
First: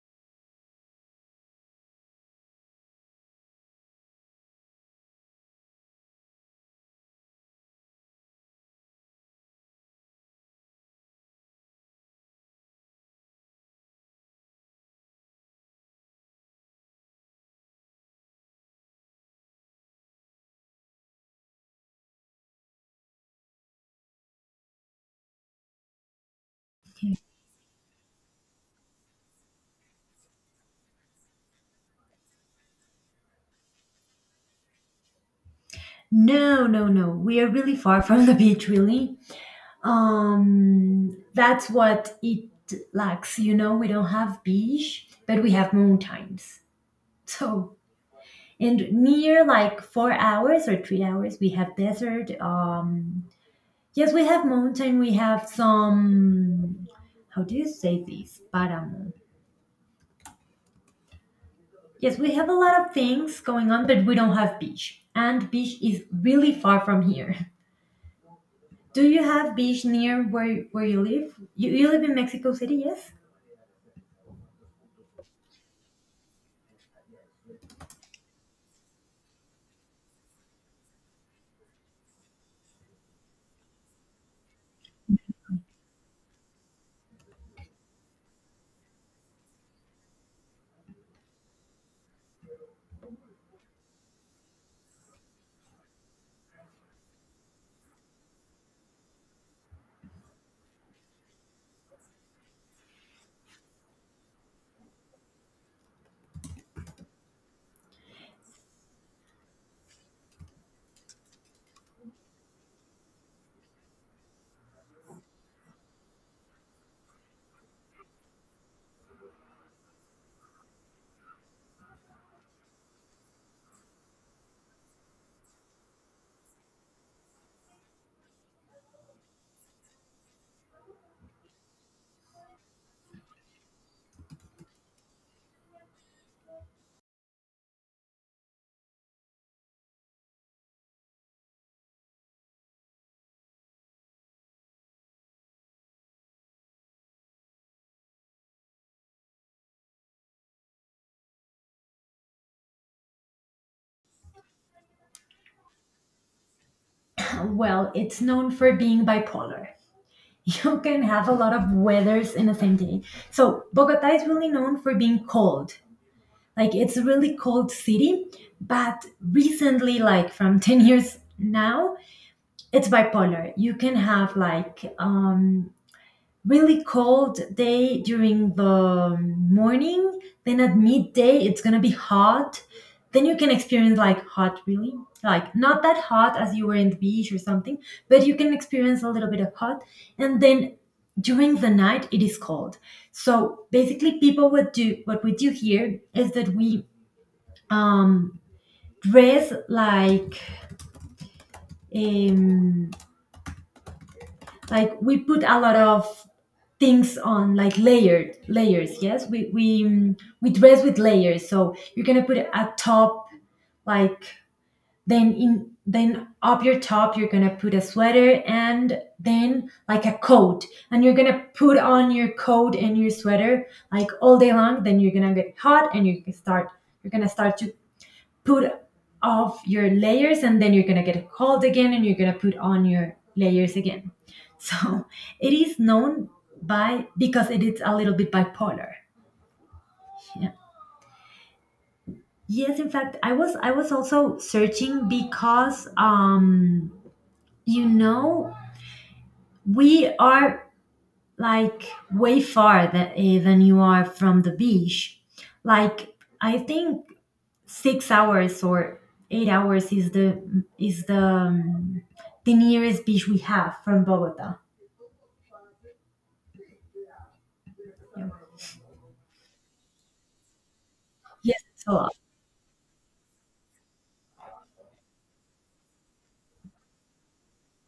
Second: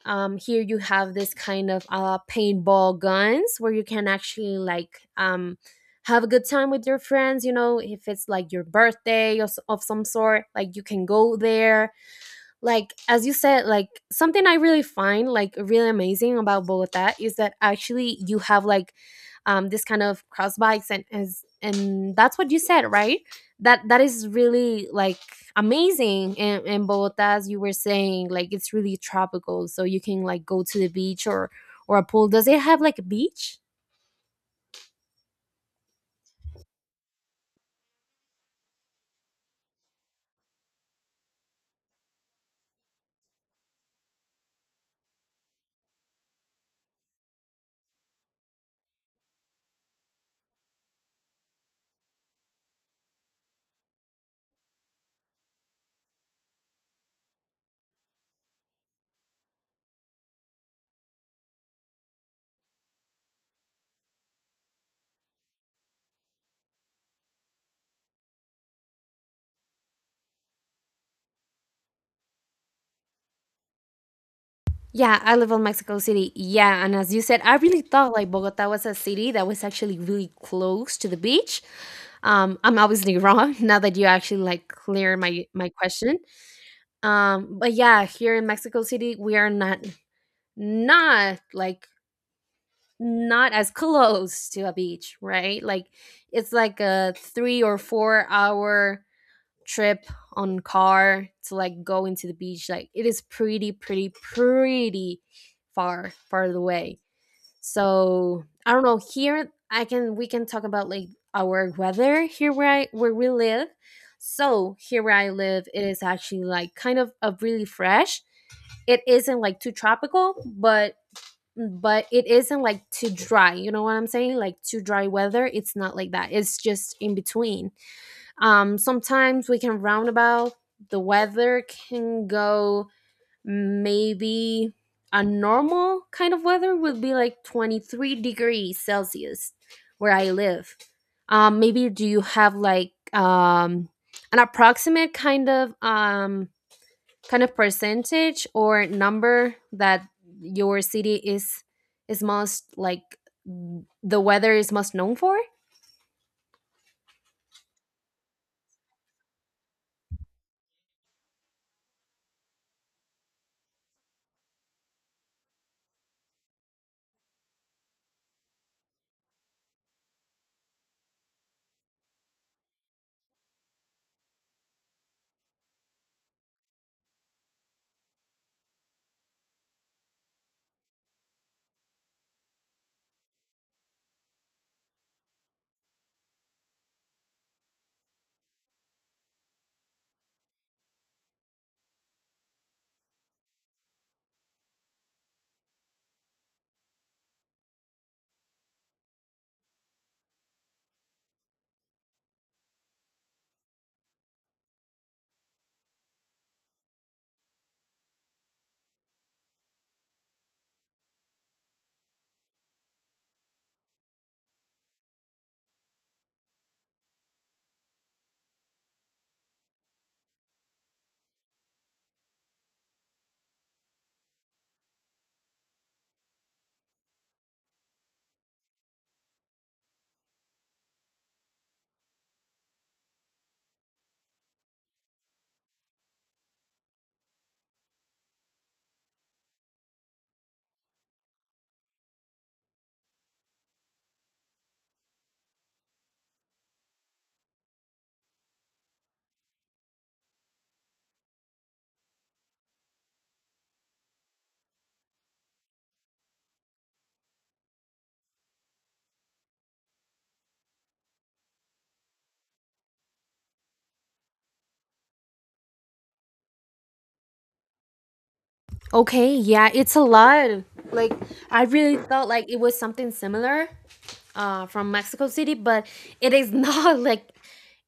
S1: here you have this kind of paintball guns where you can actually like have a good time with your friends, you know, if it's like your birthday or of some sort, like you can go there, like as you said, like something I really find like really amazing about Bogota is that actually you have like this kind of cross bikes and as and that's what you said, right? That is really like amazing in Bogota, as you were saying, like it's really tropical so you can like go to the beach or a pool. Does it have like a beach?
S2: No, no, no. We are really far from the beach, really. That's what it lacks. You know, we don't have beach, but we have mountains. So and near like 4 hours or 3 hours, we have desert. Yes, we have mountain. We have some. How do you say this? Paramo. Yes, we have a lot of things going on, but we don't have beach. And beach is really far from here. [laughs] Do you have beach near where you live? You live in Mexico City, yes?
S1: Yeah, I live in Mexico City. Yeah, and as you said, I really thought like Bogota was a city that was actually really close to the beach. I'm obviously wrong [laughs] now that you actually like clear my question. But yeah, here in Mexico City, we are not not like not as close to a beach, right? Like it's like a three or four-hour trip on car to like go into the beach. Like it is pretty, pretty, pretty far, far away. So I don't know. Here I can we can talk about like our weather here where I where we live. So here where I live, it is actually like kind of a really fresh. It isn't like too tropical, but it isn't like too dry. You know what I'm saying? Like too dry weather. It's not like that. It's just in between. Sometimes we can roundabout. The weather can go maybe a normal kind of weather would be like 23 degrees Celsius where I live. Maybe do you have like an approximate kind of percentage or number that your city is most like the weather is most known for?
S2: Well, it's known for being bipolar. [laughs] You can have a lot of weathers in the same day. So Bogota is really known for being cold. Like it's a really cold city, but recently, like from [laughs] 10 years now, it's bipolar. You can have like really cold day during the morning, then at midday it's gonna be hot. Then you can experience like hot, really, like not that hot as you were in the beach or something, but you can experience a little bit of hot. And then during the night it is cold. So basically, people would do, what we do here is that we um, dress um, like we put a lot of things on, like layered, layers, yes, we we we dress with layers. So you're gonna put a top, like, then in, then up your top, you're gonna put a sweater, and then like a coat. And you're gonna put on your coat and your sweater like all day long. Then you're gonna get hot, and you can start, you're gonna start to put off your layers. And then you're going to get cold again, and you're going to put on your layers again. So [laughs] it is known by, because it is a little bit bipolar. Yeah. Yes, in fact, I was also searching, because you know, we are, like, way far that, eh, than you are from the beach. Like, I think 6 hours or 8 hours is the nearest beach we have from Bogota. Yeah.
S1: Okay, yeah, it's a lot. Like
S2: Yes,
S1: I
S2: it's a
S1: really
S2: lot.
S1: thought like it was something similar from Mexico City, but it is [laughs] not like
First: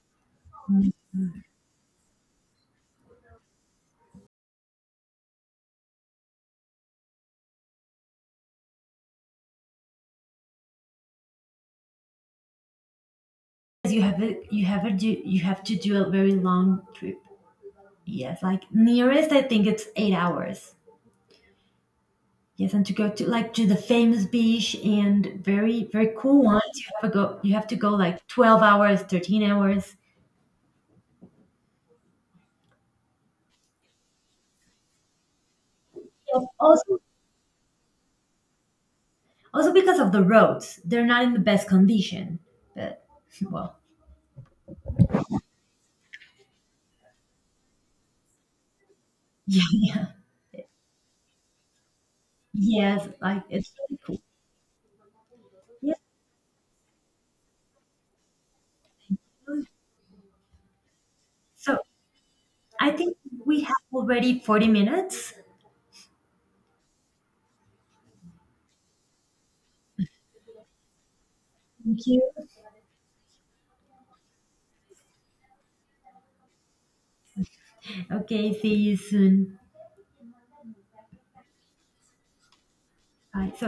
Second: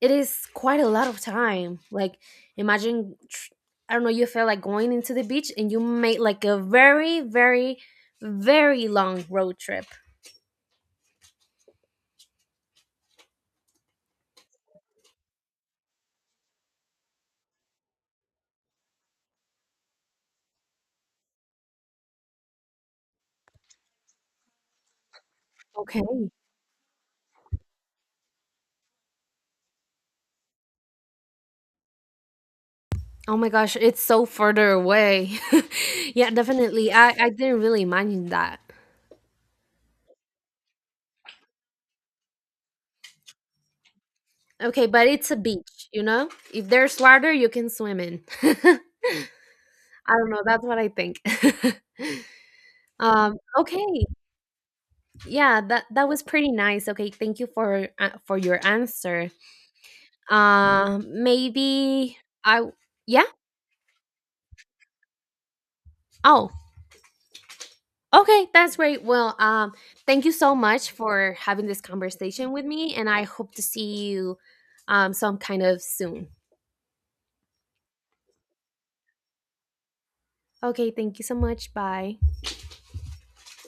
S1: it is quite a lot of time. Like imagine I don't know, you feel like going into the beach and you made like a very, very, very long road trip.
S2: You have a do, you have to do a very long trip. Yes, like nearest, I think it's 8 hours. Yes, and to go to like to the famous beach and very
S1: Okay.
S2: very cool ones, you have to go. You have to go like 12 hours, 13 hours.
S1: Oh my gosh, it's so further away. [laughs] Yeah,
S2: Yes,
S1: definitely.
S2: also,
S1: I didn't really imagine that.
S2: also because of the roads, they're not in the best condition. But well,
S1: Okay, but it's a beach, you know? If there's water, you can swim in. [laughs]
S2: [laughs] yeah. Yeah.
S1: I don't know, that's what I think. [laughs]
S2: Yes, like it's
S1: Okay,
S2: really cool.
S1: yeah, that
S2: Yeah.
S1: that was pretty nice. Okay, thank you for your answer.
S2: So
S1: Maybe I w-
S2: I think
S1: yeah.
S2: we have already 40 minutes.
S1: Oh, okay, that's great. Well, thank you so much for having this
S2: Thank you.
S1: conversation with me, and I hope to see you some kind of soon.
S2: Okay, see you soon.
S1: Okay, thank you so much. Bye.
S2: Bye. So